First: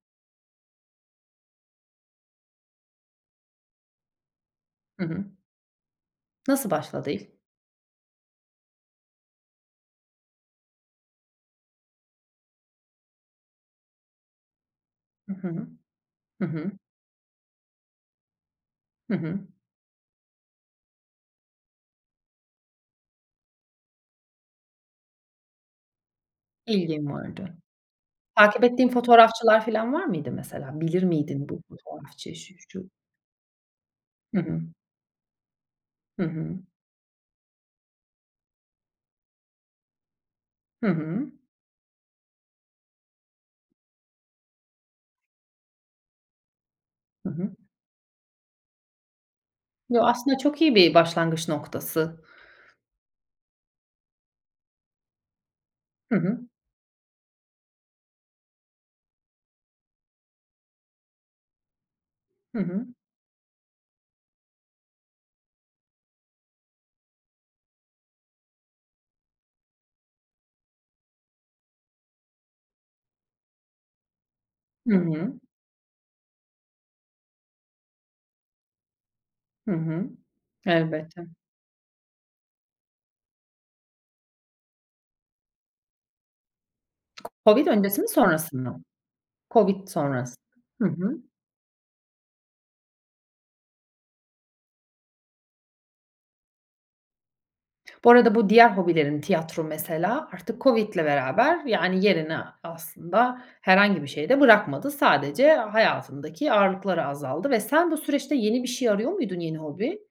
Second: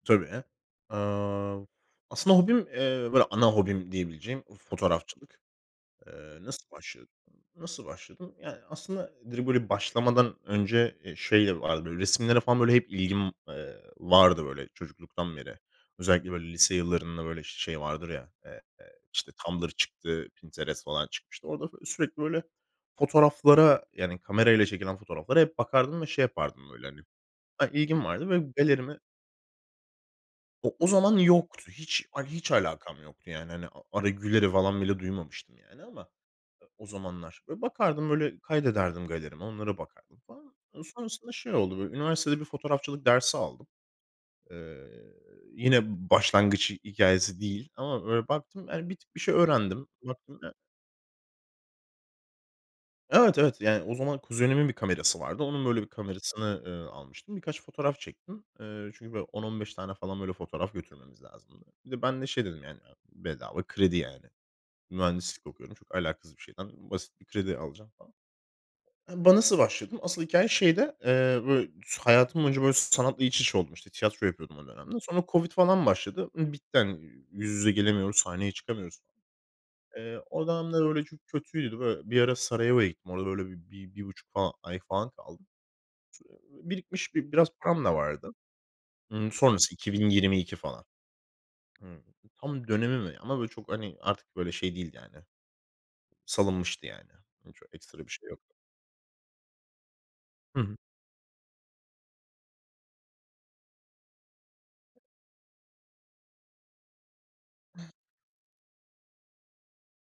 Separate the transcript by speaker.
Speaker 1: Tabii. Aaa, aslında hobim, eee, böyle ana hobim diyebileceğim
Speaker 2: Hı hı.
Speaker 1: fotoğrafçılık. Eee,
Speaker 2: Nasıl
Speaker 1: nasıl başladım?
Speaker 2: başladı ilk?
Speaker 1: Nasıl başladım? Yani aslında direkt böyle başlamadan önce, eee, şeyle vardı böyle resimlere falan böyle hep ilgim, eee, vardı böyle
Speaker 2: Hı
Speaker 1: çocukluktan beri.
Speaker 2: hı.
Speaker 1: Özellikle,
Speaker 2: Hı
Speaker 1: böyle,
Speaker 2: hı.
Speaker 1: lise yıllarında, işte, böyle şey vardır ya
Speaker 2: Hı hı.
Speaker 1: Tumblr çıktı, Pinterest falan çıkmıştı. Orada f sürekli, böyle, fotoğraflara yani kamerayla çekilen fotoğraflara hep bakardım ve şey yapardım böyle hani
Speaker 2: İlgin vardı.
Speaker 1: Ha, ilgim vardı ve
Speaker 2: Takip ettiğin
Speaker 1: galerimi
Speaker 2: fotoğrafçılar filan var mıydı
Speaker 1: O
Speaker 2: mesela?
Speaker 1: o
Speaker 2: Bilir
Speaker 1: zaman
Speaker 2: miydin bu
Speaker 1: yoktu. Hiç a
Speaker 2: fotoğrafçı
Speaker 1: hiç
Speaker 2: işi? [unintelligible]
Speaker 1: alakam yoktu yani hani Ara
Speaker 2: Hı
Speaker 1: Güler'i
Speaker 2: hı.
Speaker 1: falan bile duymamıştım yani ama
Speaker 2: Hı hı.
Speaker 1: o zamanlar. Böyle, bakardım böyle kaydederdim galerime onlara bakardım falan.
Speaker 2: Hı hı.
Speaker 1: Sonrasında şey oldu, böyle, üniversitede bir fotoğrafçılık dersi aldım. Eee, yine başlangıç
Speaker 2: Hı
Speaker 1: hikâyesi
Speaker 2: hı.
Speaker 1: değil ama böyle baktım, yani bir tık bir şey öğrendim.
Speaker 2: Ya, aslında
Speaker 1: Baktım e
Speaker 2: çok iyi bir başlangıç noktası.
Speaker 1: Evet, evet. Yani o zaman kuzenimin bir kamerası vardı. Onun, böyle, bir
Speaker 2: Hı hı.
Speaker 1: kamerasını, ııı, almıştım. Birkaç fotoğraf çektim. Eee, çünkü, böyle, 10-15 tane falan böyle fotoğraf götürmemiz lazımdı. Bir de ben de şey
Speaker 2: Hı
Speaker 1: dedim yani,
Speaker 2: hı.
Speaker 1: ııı, bedava kredi yani. Mühendislik okuyorum. Çok alakasız bir şeyden. Basit bir kredi alacağım falan. Hı ba nasıl başladım? Asıl hikâye şeyde. Eee, böyle, hayatım boyunca, böyle, sanatla iç içe oldum, işte, tiyatro yapıyordum o
Speaker 2: Hı
Speaker 1: dönemde. Sonra
Speaker 2: hı.
Speaker 1: covid falan başladı. Imm, bitti hani yüz yüze gelemiyoruz, sahneye çıkamıyoruz.
Speaker 2: Hı hı.
Speaker 1: Eee, o dönemler öyle çok
Speaker 2: Elbette.
Speaker 1: kötüydü. Böyle bir ara Sarajevo'ya gittim. Orada böyle 1-1.5 ay falan kaldım. [unintelligible] Birikmiş biraz
Speaker 2: Covid
Speaker 1: param da
Speaker 2: öncesi mi
Speaker 1: vardı.
Speaker 2: sonrası mı?
Speaker 1: Imm, sonrası,
Speaker 2: Covid
Speaker 1: iki bin
Speaker 2: sonrası.
Speaker 1: yirmi iki falan.
Speaker 2: Hı hı.
Speaker 1: Hıı. Tam dönemi mi? Ama, böyle, çok hani artık böyle şey değildi yani. Salınmıştı yani. Hiç öyle ekstra
Speaker 2: Bu
Speaker 1: bir şey
Speaker 2: arada bu
Speaker 1: yoktu.
Speaker 2: diğer hobilerin tiyatro mesela
Speaker 1: Hı
Speaker 2: artık
Speaker 1: hı.
Speaker 2: Covid'le beraber yani yerini aslında herhangi bir şeye de bırakmadı. Sadece hayatındaki ağırlıkları azaldı ve sen bu süreçte yeni bir şey arıyor muydun yeni hobi?